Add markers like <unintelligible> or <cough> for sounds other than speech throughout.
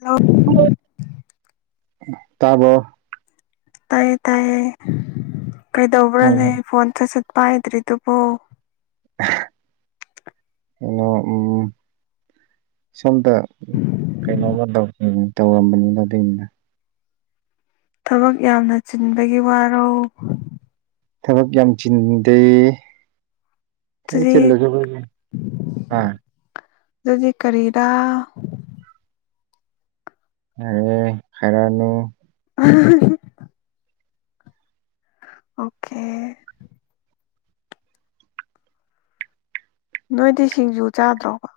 Hello ꯇꯥꯕ꯭ꯔꯣ ꯇꯥꯏꯌꯦ ꯇꯥꯏꯌꯦ ꯀꯩꯗꯧꯕ꯭ꯔꯥꯅꯦ ꯎꯝ ꯐꯣꯟ ꯁꯠ ꯁꯠ ꯄꯥꯏꯗ꯭ꯔꯤꯗꯨꯕꯣ ꯀꯩꯅꯣ ꯎꯝ ꯁꯣꯝꯗ ꯀꯩꯅꯣꯃ ꯇꯧ ꯎꯝ ꯇꯧꯔꯝꯕꯅꯤꯗ ꯑꯗꯨꯏꯅꯤꯗ ꯊꯕꯛ ꯌꯥꯝꯅ ꯆꯤꯟꯕꯒꯤ ꯋꯥꯔꯣ ꯊꯕꯛ ꯌꯥꯝ ꯆꯤꯟꯗꯦ ꯊꯕꯛ ꯑꯗꯨꯗꯤ ꯆꯤꯜꯂꯁꯨ ꯑꯩꯈꯣꯏꯒꯤ ꯑ ꯑꯗꯨꯗꯤ ꯀꯔꯤꯔꯥ ꯌꯥꯔꯦ ꯈꯥꯢꯔꯅꯨ <unintelligible> ꯑꯣꯀꯦ ꯅꯣꯏꯗꯤ ꯁꯤꯡꯖꯨ ꯆꯥꯗ꯭ꯔꯣꯕ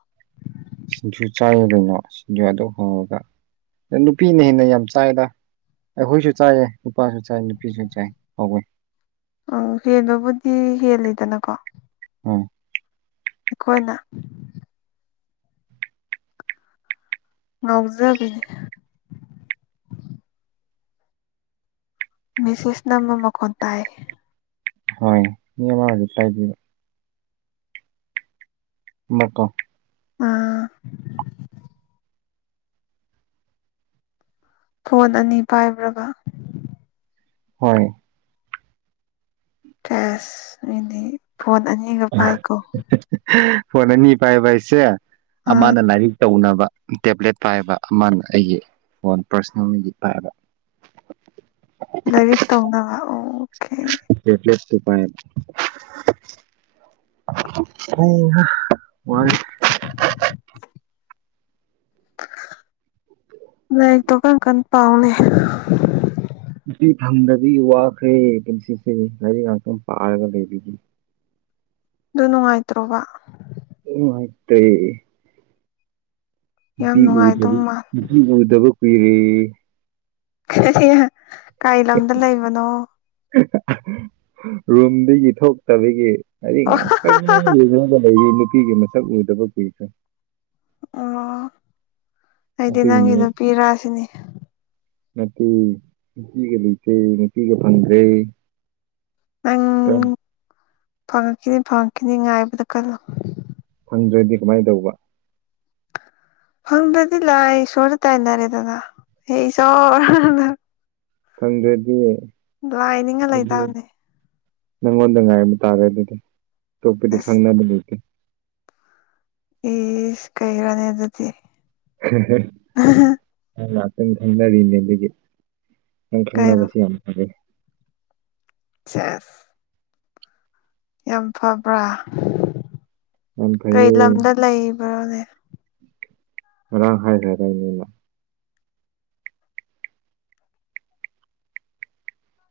ꯁꯤꯡꯖꯨ ꯆꯥꯏꯌꯦ ꯀꯩꯅꯣ ꯁꯤꯡꯖꯨ ꯑꯗꯨꯛ ꯍꯥꯎꯔꯒ ꯅꯨꯄꯤꯅ ꯍꯦꯟꯅ ꯌꯥꯝ ꯆꯥꯏꯗ ꯑꯩꯈꯣꯏꯖꯨ ꯆꯥꯏꯌꯦ ꯅꯨꯄꯥꯖꯨ ꯆꯥꯏ ꯅꯨꯄꯤꯖꯨ ꯆꯥꯏ ꯍꯥꯎꯋꯦ ꯑꯥ ꯍꯦꯟꯕꯕꯨꯗꯤ ꯍꯦꯜꯂꯤꯗꯅꯀꯣ ꯎꯝ ꯑꯩꯈꯣꯏꯅ ꯉꯥꯎꯖꯕꯤꯅꯦ ꯃꯦꯁꯦꯁ ꯅꯝꯕ ꯃꯈꯣꯟ ꯇꯥꯢꯌꯦ ꯍꯣꯢ ꯃꯤ ꯑꯃ ꯔꯤꯄ꯭ꯂꯥꯢ ꯄꯤꯕ <unintelligible> ꯑꯥ ꯐꯣꯟ ꯑꯅꯤ ꯄꯥꯏꯕ꯭ꯔꯥꯒ ꯍꯣꯏ ꯆꯦꯁ ꯃꯤꯅꯤ ꯐꯣꯟ ꯑꯅꯤ ꯐꯣꯟ ꯑꯅꯤ ꯄꯥꯏꯕꯥꯢꯁꯦ ꯑꯥ ꯑꯃꯅ ꯂꯥꯏꯔꯤꯛ ꯇꯧꯅꯕ ꯇꯦꯕ꯭ꯂꯦꯠ ꯄꯥꯏꯕ ꯑꯃꯅ ꯑꯩꯒꯤ ꯐꯣꯟ ꯄꯥꯔꯁꯦꯟꯂꯤꯒꯤ ꯄꯥꯏꯕ ꯂꯥꯏꯔꯤꯛ ꯇꯧꯅꯕ ꯑꯣꯈꯦ ꯇꯦꯕ꯭ꯂꯦꯠꯇꯨ ꯄꯥꯢꯕ ꯍꯩ ꯍꯥ ꯋꯥꯔꯦ ꯂꯥꯏꯔꯤꯛꯇꯣ ꯀꯟ ꯀꯟ ꯄꯥꯥꯎꯅꯦ ꯅꯨꯄꯤ ꯐꯪꯗꯕꯩ ꯋꯥꯈ꯭ꯔꯦ ꯄꯨꯟꯁꯤꯁꯦ ꯂꯥꯏꯔꯤꯛ ꯉꯥꯛꯇꯪ ꯄꯥꯔꯒ ꯂꯩꯕꯤꯒꯦ ꯑꯗꯨ ꯅꯨꯡꯉꯥꯏꯇ꯭ꯔꯣꯕ ꯅꯨꯡꯉꯥꯢꯇꯦ ꯌꯥꯝ ꯅꯨꯄꯤ ꯅꯨꯡꯉꯥꯏꯗꯧ ꯎꯗ꯭ꯔꯗꯤ ꯃꯥꯜ ꯅꯨꯄꯤ ꯎꯗꯕ ꯀꯨꯏꯔꯦ ꯀꯔꯤ ꯀꯥꯏ ꯂꯝꯗ ꯂꯩꯕꯅꯣ ꯔꯨꯝꯗꯒꯤ ꯊꯣꯛꯇꯕꯒꯤ ꯂꯥꯢꯔꯤꯛ ꯑꯣ ꯉꯥꯛꯇꯪ ꯌꯦꯡꯉꯒ ꯂꯩꯔꯤ ꯅꯨꯄꯤꯒꯤ ꯃꯁꯛ ꯎꯗꯕ ꯀꯨꯏꯈ꯭ꯔꯦ ꯑꯣ ꯑꯩꯗꯤ ꯅꯪꯒꯤ ꯑꯗꯨꯒꯤꯅꯦ ꯅꯨꯄꯤꯔꯥꯁꯤꯅꯤ ꯅꯠꯇꯦ ꯅꯨꯄꯤꯒ ꯂꯩꯇꯦ ꯅꯨꯄꯤꯒ ꯐꯪꯗ꯭ꯔꯦ ꯅꯪ ꯀꯔꯝ ꯐꯪꯉꯛꯈꯤꯅꯤ ꯐꯪꯉꯛꯈꯤꯅꯤ ꯉꯥꯏꯕꯗ ꯀꯜꯂꯣ ꯐꯪꯗ꯭ꯔꯗꯤ ꯀꯃꯥꯏ ꯇꯧꯕ ꯐꯪꯗꯔꯗꯤ ꯂꯥꯏ ꯏꯁꯣꯔꯗ ꯇꯥꯏꯅꯔꯦꯗꯅ ꯍꯦ ꯏꯁꯣꯔꯗ ꯈꯪꯗ꯭ꯔꯦꯗꯤ ꯂꯥꯏꯅꯤꯡꯉ ꯂꯩꯇꯥꯕꯅꯦ꯫ ꯅꯪꯉꯣꯟꯗ ꯉꯥꯏꯕ ꯇꯥꯔꯦ ꯑꯗꯨꯗꯤ ꯑꯇꯣꯞꯄꯗꯤ ꯑꯁ ꯈꯪꯅꯕ ꯂꯩꯇꯦ꯫ ꯏꯁ ꯀꯩꯅꯣꯅꯦ ꯑꯗꯨꯗꯤ ꯇ ꯊꯗꯤꯅꯦꯗꯒꯤ꯫ ꯅꯪ ꯀꯩꯕ ꯈꯪꯅꯕꯁꯦ ꯌꯥꯝ ꯐꯔꯦ꯫ ꯁꯦꯁ ꯌꯥꯝ ꯐꯕ꯭ꯔꯥ ꯌꯥꯝ ꯀꯩ ꯐꯩꯌꯦ ꯂꯝꯗ ꯂꯩꯕ꯭ꯔꯣꯅꯦ꯫ ꯉꯥꯔ꯭ꯪ ꯍꯥꯏꯈꯔꯥ ꯇꯥꯏꯅꯦ ꯉꯒꯣꯟꯗꯥ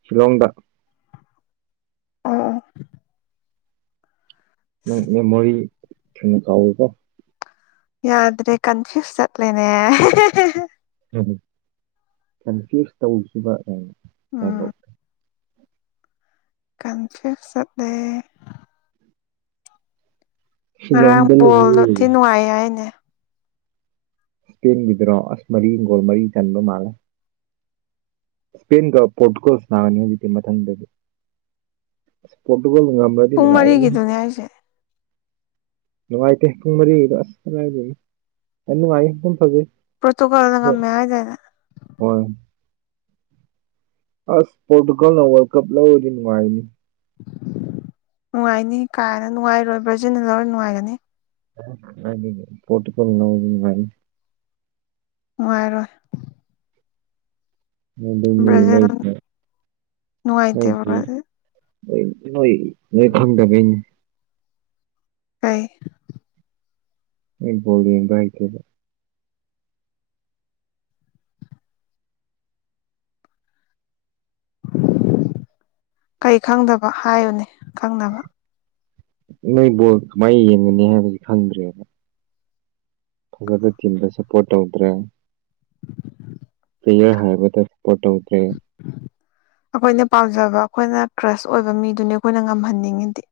ꯁꯤꯂꯣꯡꯗ꯫ ꯑꯥ ꯅꯪ ꯃꯦꯃꯣꯔꯤ ꯊꯨꯅꯥ ꯀꯥꯎꯋꯦꯀꯣ ꯌꯥꯗ꯭ꯔꯦ ꯀꯟꯐ꯭ꯌꯨꯁ ꯆꯠꯂꯦꯅꯦ꯫ ꯎꯝ ꯀꯟꯐ꯭ꯌꯨꯁ ꯇꯧꯈꯤꯕ ꯎꯝ ꯀꯩꯅꯩꯅꯣ ꯀꯟꯐ꯭ꯌꯨꯁ ꯆꯠꯂꯦ꯫ ꯉꯔꯥꯡ ꯁꯤꯂꯣꯡꯗ ꯄꯣꯜꯗꯣ ꯂꯩꯌꯦ ꯊꯤ ꯅꯨꯡꯉꯥꯏꯌꯦ ꯍꯥꯏꯅꯦ꯫ ꯇꯦꯟꯈꯤꯗ꯭ꯔꯣ ꯑꯁ ꯃꯔꯤ ꯍꯤꯡꯒꯣꯜ ꯃꯔꯤ ꯆꯟꯕ ꯃꯥꯜꯂꯦ꯫ ꯏꯁꯄꯦꯟꯒ ꯄꯣꯔꯇꯨꯒꯜ ꯅꯥꯒꯅꯤ ꯍꯧꯖꯤꯛꯇꯤ ꯃꯊꯪꯗꯗꯤ ꯑꯁ ꯄꯣꯔꯇꯨꯒꯜ ꯉꯉꯥꯑꯣꯏꯗ ꯫ ꯄꯨꯡ ꯃꯔꯤꯒꯤꯗꯨꯅꯦ ꯍꯥꯏꯁꯦ꯫ ꯅꯨꯡꯉꯥꯏꯇꯦ ꯄꯨꯡ ꯃꯔꯤꯒꯤꯗꯣ ꯑꯁ ꯌꯥꯝ ꯅꯨꯡꯉꯥꯏ ꯑꯗꯨ ꯐꯖꯩ꯫ ꯄꯣꯇꯣꯀꯥꯜꯗ ꯑꯗꯣ ꯉꯝꯃꯦ ꯍꯥꯏꯗꯅ꯫ ꯍꯣꯏ ꯑꯁ ꯄꯣꯇꯨꯒꯜꯅ ꯋꯥꯜ ꯀꯄ ꯂꯥꯎꯔꯗꯤ ꯅꯨꯡꯥꯏꯅꯤ꯫ ꯅꯨꯡꯉꯥꯏꯅꯤ ꯀꯥ ꯍꯦꯅ ꯅꯨꯡꯉꯥꯏꯔꯣꯏ ꯕ꯭ꯔꯖꯤꯟꯅ ꯂꯧꯔ ꯅꯨꯡꯉꯥꯏꯒꯅꯤ꯫ ꯄꯣꯇꯤꯄꯨꯜꯅ ꯂꯥꯎꯔꯗꯤ ꯅꯨꯉꯥꯏꯅꯤ꯫ ꯅꯨꯡꯉꯥꯏꯔꯣꯏ ꯑꯗꯨꯅꯤ ꯕ꯭ꯔꯥꯖꯤꯜ ꯅꯣꯏꯁꯦ ꯅꯨꯡꯉꯥꯏꯇꯦꯕ ꯅꯣꯌꯁꯦ꯫ ꯕ꯭ꯔꯥꯖꯤꯜ ꯅꯣꯏ ꯅꯣꯏ ꯈꯪꯗꯕꯩꯅꯦ꯫ ꯑꯩ ꯅꯣꯏ ꯕꯣꯜ ꯌꯦꯡꯕ ꯍꯥꯏꯇꯤꯕ ꯀꯩ ꯈꯪꯗꯕ ꯍꯥꯏꯌꯨꯅꯦ ꯈꯪꯅꯕ ꯅꯣꯏ ꯕꯣꯜ ꯀꯃꯥꯏꯅ ꯌꯦꯡꯒꯅꯤ ꯍꯥꯏꯕꯕꯁꯤ ꯈꯪꯗ꯭ꯔꯦ꯫ ꯐꯖꯕ ꯇꯤꯝꯗ ꯁꯄꯣꯔꯠ ꯇꯧꯗ꯭ꯔꯦ꯫ ꯄꯌꯥꯔ ꯍꯥꯏꯕꯗ ꯁꯄꯣ ꯇꯧꯗ꯭ꯔꯦ꯫ ꯑꯩꯈꯣꯏꯅ ꯄꯥꯝꯖꯕ ꯑꯩꯈꯣꯏꯅ ꯀ꯭ꯔꯁ ꯑꯣꯏꯕ ꯃꯤꯗꯨꯅꯤ ꯑꯩꯈꯣꯏꯅ ꯉꯝꯍꯟꯅꯤꯡꯉꯤꯗꯤ꯫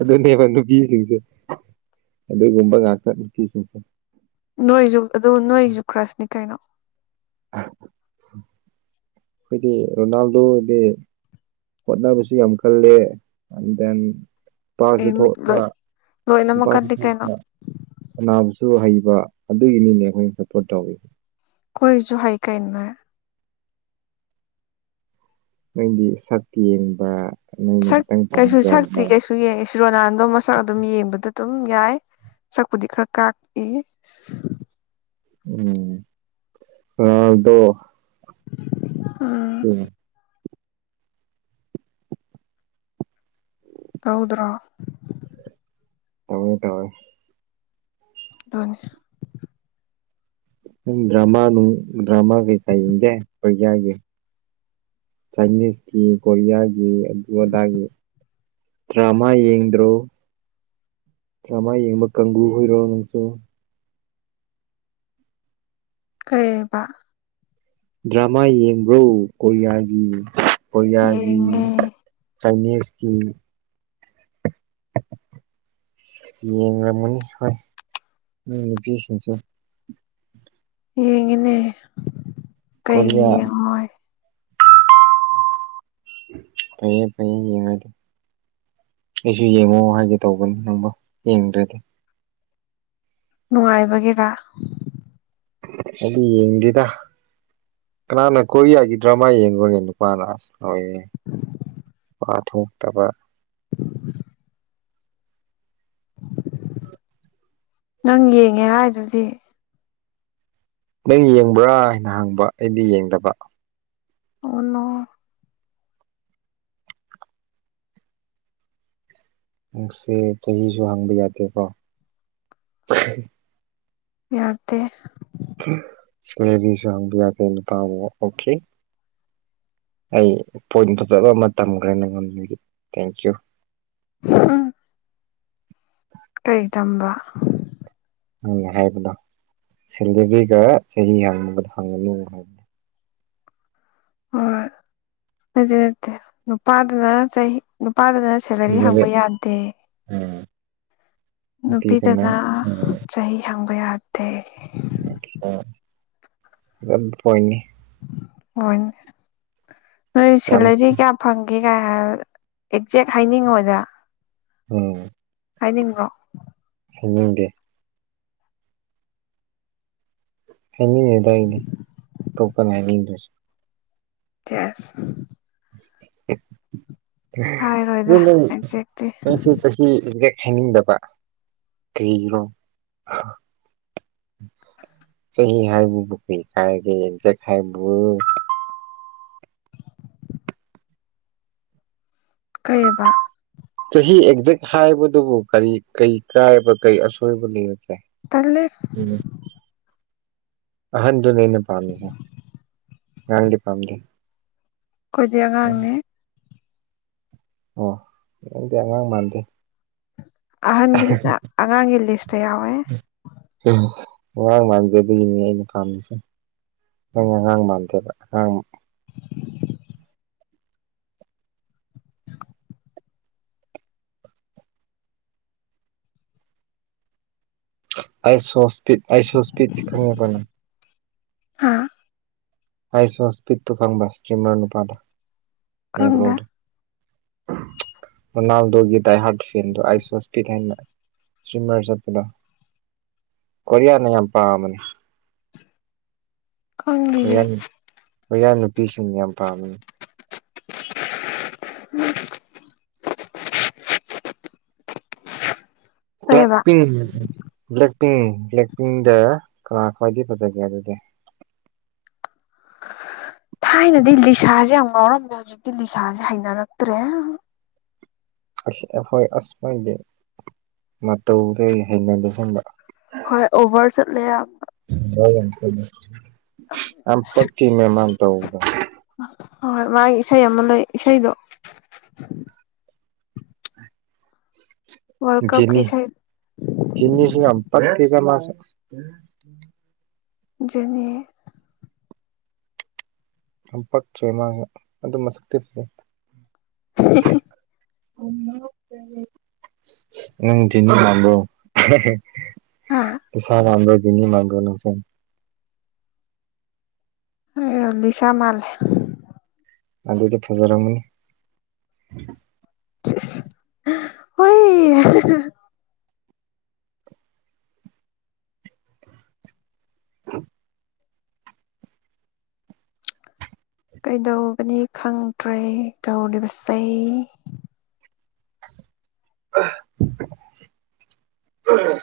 ꯑꯗꯨꯅꯦꯕ ꯅꯨꯄꯤꯁꯤꯡꯁꯦ ꯑꯗꯨꯒꯨꯝꯕ ꯉꯥꯛꯇ ꯅꯨꯄꯤꯁꯤꯡꯁꯦ꯫ ꯅꯣꯏꯁꯨ ꯑꯗꯨ ꯅꯣꯏꯁꯨ ꯈ꯭ꯔꯁꯅꯤ ꯀꯩꯅꯣ <inaudible> ꯑꯩꯈꯣꯏꯗꯤ ꯔꯣꯅꯥꯜꯗꯣꯗꯤ ꯍꯣꯠꯅꯕꯁꯨ ꯌꯥꯝ ꯈꯜꯂꯦ ꯑꯦꯟ ꯗꯦꯟ ꯅꯨꯄꯥꯁꯨ ꯑꯦ ꯊꯣꯛꯄ ꯂꯣꯏ ꯅꯨꯄꯥꯁꯨ ꯂꯣꯏꯅꯃꯛꯀꯗꯤ ꯀꯩꯅꯣ ꯊꯣꯛꯄ ꯁꯥꯅꯥꯕꯁꯨ ꯍꯩꯕ ꯑꯗꯨꯒꯤꯅꯤꯅꯦ ꯑꯩꯈꯣꯏꯅ ꯁꯞꯄꯣꯔꯠ ꯇꯧꯋꯁꯦ꯫ ꯑꯩꯈꯣꯏꯁꯨ ꯍꯥꯏꯩ ꯀꯩꯅꯣ꯫ ꯅꯪꯗꯤ ꯁꯛ ꯌꯦꯡꯕ ꯅꯪꯅ ꯈꯤꯇꯪ ꯄꯥꯝꯖꯕ꯫ ꯁꯨꯌꯦ ꯑꯩꯁ ꯔꯣꯅꯥꯟꯗꯣ ꯃꯁꯛ ꯑꯗꯨꯝ ꯌꯦꯡꯕꯗ ꯑꯗꯨꯝ ꯌꯥꯏ꯫ ꯁꯛꯄꯨꯗꯤ ꯈꯔ ꯀꯥꯛꯏ ꯎꯝ ꯔꯣꯅꯂꯗꯣ ꯎꯝ <inaudible> ꯇꯧꯗ꯭ꯔꯣ ꯇꯧꯋꯦ ꯇꯧꯋꯦ ꯅꯤ ꯅ ꯗ꯭ꯔꯃꯥ ꯅꯨꯡ ꯗ꯭ꯔꯃꯥꯒꯤ ꯀꯩ ꯌꯦꯡꯒꯦ ꯀꯣꯔꯤꯌꯥꯒꯤ ꯆꯥꯏꯅꯤꯁꯀꯤ ꯀꯣꯔꯤꯌꯥꯒꯤ ꯑꯗꯨ ꯑꯗꯥꯒꯤ ꯗ꯭ꯔꯃꯥ ꯌꯦꯡꯗ꯭ꯔꯣ ꯗ꯭ꯔꯃꯥ ꯌꯦꯡꯕ ꯀꯥꯡꯕꯨ ꯑꯣꯏꯔꯣ ꯅꯪꯁꯨ ꯀꯩꯕ ꯗ꯭ꯔꯃꯥ ꯌꯦꯡꯕ꯭ꯔꯣ ꯀꯣꯔꯤꯌꯥꯒꯤ ꯀꯣꯔꯤꯌꯥꯒꯤ ꯌꯦꯡꯉꯦ ꯆꯥꯏꯅꯤꯁꯀꯤ ꯌꯦꯡꯔꯝꯃꯅꯤ ꯍꯣꯏ ꯎꯝ ꯅꯨꯄꯤꯁꯤꯡꯁꯦ ꯌꯦꯡꯉꯤꯅꯦ ꯀꯩꯒꯤ ꯀꯣꯔꯤꯌꯥ ꯌꯦꯡꯉꯣꯏ ꯐꯩꯌꯦ ꯐꯌꯦ ꯌꯦꯡꯉꯥꯏꯗꯤ ꯑꯩꯁꯨ ꯌꯦꯡꯉꯣ ꯍꯥꯏꯒꯦ ꯇꯧꯕꯅꯤ ꯅꯪꯕ ꯌꯦꯡꯗ꯭ꯔꯦꯗꯤ ꯅꯨꯡꯉꯥꯏꯕꯒꯤꯔꯥ ꯑꯩꯗꯤ ꯌꯦꯡꯗꯦꯗ ꯀꯅꯥꯅ ꯀꯣꯔꯤꯌꯥꯒꯤ ꯗ꯭ꯔꯃꯥ ꯌꯦꯡꯕꯅꯦ ꯅꯨꯄꯥꯅ ꯑꯁ ꯂꯣꯏꯌꯦ ꯋꯥ ꯊꯣꯛꯣꯛꯇꯕ ꯅꯪ ꯌꯦꯡꯉꯦ ꯍꯥꯏꯗꯨꯗꯤ ꯅꯪ ꯌꯦꯡꯕ꯭ꯔꯥ ꯍꯥꯏꯅ ꯍꯪꯕ ꯑꯩꯗꯤ ꯌꯦꯡꯗꯕ ꯑꯣ ꯅꯣ ꯁꯦ ꯆꯍꯤꯁꯨ ꯍꯪꯕ ꯌꯥꯗꯦꯀꯣ ꯌꯥꯗ ꯁꯣꯌꯦꯕꯤ ꯆꯥꯡꯗꯣ ꯌꯥ ꯄꯥꯎ ꯑꯣꯀꯦ ꯑꯩ ꯄꯣꯏꯟ ꯐꯖꯕ ꯑꯃ ꯇꯝꯈ꯭ꯔꯦ ꯅꯉꯣꯟꯗꯒꯤ ꯊꯦꯡꯀꯤꯌꯨ ꯎꯝ ꯀꯩ ꯇꯝꯕ ꯍꯪꯉ ꯍꯥꯏꯕꯗꯣ ꯁꯦꯂꯔꯤꯒ ꯆꯍꯤ ꯍꯥꯡꯕꯒꯗ ꯍꯪꯒꯅꯨ ꯍꯥꯏꯕꯗꯣ ꯍꯣꯏ ꯑꯗꯨꯗꯤ ꯅꯠꯇꯦ ꯅꯨꯄꯥꯗꯅ ꯆꯍꯤ ꯅꯨꯄꯥꯗꯅ ꯁꯦꯂꯔꯤ ꯍꯪꯕ ꯍꯥꯏꯕ ꯌꯥꯗꯦ ꯎꯝ ꯅꯨꯄꯤꯗꯅ ꯆꯍꯤ ꯍꯪꯕ ꯌꯥꯗꯦ ꯆꯠ ꯄꯣꯏꯅꯤ ꯑꯣꯏꯅꯦ ꯅ ꯌꯥꯝ ꯁꯤꯂꯦꯗꯤ ꯀꯌꯥ ꯐꯪꯒꯦ ꯀꯥꯏ ꯍꯥꯏ ꯑꯦꯛꯖꯦꯛ ꯍꯥꯏꯅꯤꯡꯉꯣꯢꯗ ꯎꯝ ꯍꯥꯏꯅꯤꯡꯕꯣ ꯍꯥꯏꯅꯤꯡꯗꯦ ꯍꯥꯏꯅꯤꯡꯉꯦꯗꯥꯏꯅꯦ ꯑꯇꯣꯞꯄꯅ ꯍꯥꯏꯅꯤꯡꯗ꯭ꯔꯁꯨ ꯆꯁ ꯍꯥꯏꯔꯣꯏꯗ ꯑꯗꯨ ꯑꯦꯛꯖꯦꯛꯇꯤ ꯃꯪꯁꯤ ꯆꯍꯤ ꯑꯦꯛꯖꯦꯛ ꯍꯥꯏꯅꯤꯡꯗꯕ ꯀꯩꯔꯣ ꯆꯍꯤ ꯍꯥꯏꯕꯕꯨ ꯀ꯭ꯔꯤ ꯀꯥꯏꯕꯒꯦ ꯑꯦꯛꯖꯦꯛ ꯍꯥꯏꯕꯨ ꯀꯩꯑꯕ ꯆꯍꯤ ꯑꯦꯛꯖꯦꯛ ꯍꯥꯏꯕꯗꯨꯕꯨ ꯀꯔꯤ ꯀꯔꯤ ꯀꯥꯏꯕ ꯀꯔꯤ ꯑꯁꯣꯏꯕ ꯂꯩꯕꯒꯦ ꯇꯍꯦ ꯎꯝ ꯑꯍꯟꯗꯨꯅꯦ ꯑꯩꯅ ꯄꯥꯝꯃꯤꯁꯦ ꯉꯥꯡꯗꯤ ꯄꯥꯝꯗꯦ ꯑꯩꯈꯣꯏꯗꯤ ꯑꯉꯥꯡꯅꯦ ꯑꯣ ꯅꯪꯗꯤ ꯑꯉꯥꯡ ꯃꯥꯟꯗꯦ ꯑꯍꯟꯒꯤ ꯑꯉꯥꯡꯒꯤ ꯂꯤꯁꯇ ꯌꯥꯎꯋꯦ ꯋꯥꯔꯥꯡ ꯃꯥꯟꯖꯦ ꯑꯗꯨꯒꯤꯅꯤ ꯑꯩꯅ ꯄꯥꯝꯃꯤꯁꯦ ꯅꯪ ꯑꯉꯥꯡ ꯃꯥꯟꯗꯦꯕ ꯑꯉꯥꯡ <inaudible> ꯑꯥꯏꯁꯣꯁ ꯏꯁꯄꯤꯠ ꯑꯥꯢꯁꯨꯁ ꯏꯁꯄꯤꯠꯁ ꯈꯪꯉꯕ ꯅꯪ ꯑ ꯍꯥꯏꯁꯨ ꯍꯁꯄꯤꯠꯇꯨ ꯐꯪꯕ ꯁ꯭ꯔꯤꯃꯥꯟ ꯅꯨꯄꯥꯗꯣ ꯈꯪꯗꯦ ꯔꯣꯅꯥꯜꯗꯣꯒꯤ ꯗꯥꯏ ꯍꯔꯠ ꯐꯦꯟꯗ ꯑꯥꯏꯁꯋꯥꯁ ꯄꯤ ꯊꯅ ꯁꯤꯃꯁꯂ ꯀꯔꯤꯌꯥꯅ ꯌꯥꯝ ꯄꯥꯃꯅꯤ ꯈꯪꯗꯤꯌꯦ ꯍꯣꯏꯌꯥꯟ ꯍꯣꯏꯌꯥꯟ ꯅꯨꯄꯤꯁꯤꯡ ꯌꯥꯝ ꯄꯥꯝꯃꯤ ꯎꯝ ꯕ꯭ꯂꯦꯛ ꯀꯩꯕ ꯄꯤꯡ ꯕ꯭ꯂꯦꯛ ꯄꯤꯡ ꯕ꯭ꯂꯦꯛ ꯄꯤꯡꯗ ꯀꯅꯥ ꯈ꯭ꯋꯥꯏꯗꯒꯤ ꯐꯖꯒꯦ ꯑꯗꯨꯗꯤ ꯊꯥꯏꯅꯗꯤ ꯂꯤꯁꯥꯁꯦ ꯌꯥꯝ ꯉꯥꯎꯔꯝꯃꯦ ꯍꯧꯖꯤꯛꯇꯤ ꯂꯤꯁꯥꯁꯦ ꯍꯩꯅꯔꯛꯇ꯭ꯔꯦ ꯑꯩꯈꯣꯏ ꯑꯁꯃꯥꯏꯗꯤ ꯃꯇꯧꯗ ꯍꯩꯅ ꯂꯣꯏꯁꯤꯟꯕ ꯍꯣꯏ ꯑꯣꯚꯔ ꯆꯠꯂꯦ ꯌꯥꯝ ꯑ ꯄꯊ ꯃ ꯃꯥꯟꯇꯥꯗ ꯍꯣꯏ ꯃꯥꯒꯤ ꯏꯁꯩ ꯑꯃ ꯂꯩ ꯏꯁꯩꯗꯣ ꯋꯥꯔꯜ ꯀꯞꯀꯤ ꯆꯅꯤ ꯏꯁꯩ ꯆꯅꯤꯁꯨ ꯌꯥꯝ ꯄꯤ ꯀꯁ ꯅꯤ ꯌꯥꯝ ꯄꯛꯇ꯭ꯔꯦ ꯃꯥꯥꯖꯨ ꯑꯗꯨ ꯃꯁꯛꯇꯤ ꯐꯖꯩ ꯎꯝ ꯅꯪ ꯗꯤꯜ ꯌꯥꯝꯕ꯭ꯔꯣ ꯍꯥꯥ ꯀꯤꯁꯥꯟ ꯑꯗꯣꯖꯤꯅꯤ ꯃꯥꯥꯡꯒ ꯑꯩꯔꯣ ꯂꯤꯁꯥ ꯃꯥꯂꯦ ꯑꯗꯨꯗꯤ ꯐꯖꯔꯝꯅꯤ ꯍꯣꯏ <inaudible> ꯀꯩꯗꯧꯒꯅꯤ ꯈꯪꯗ꯭ꯔꯦ ꯇꯧꯔꯤꯕ ꯆꯩ ꯑ ꯑ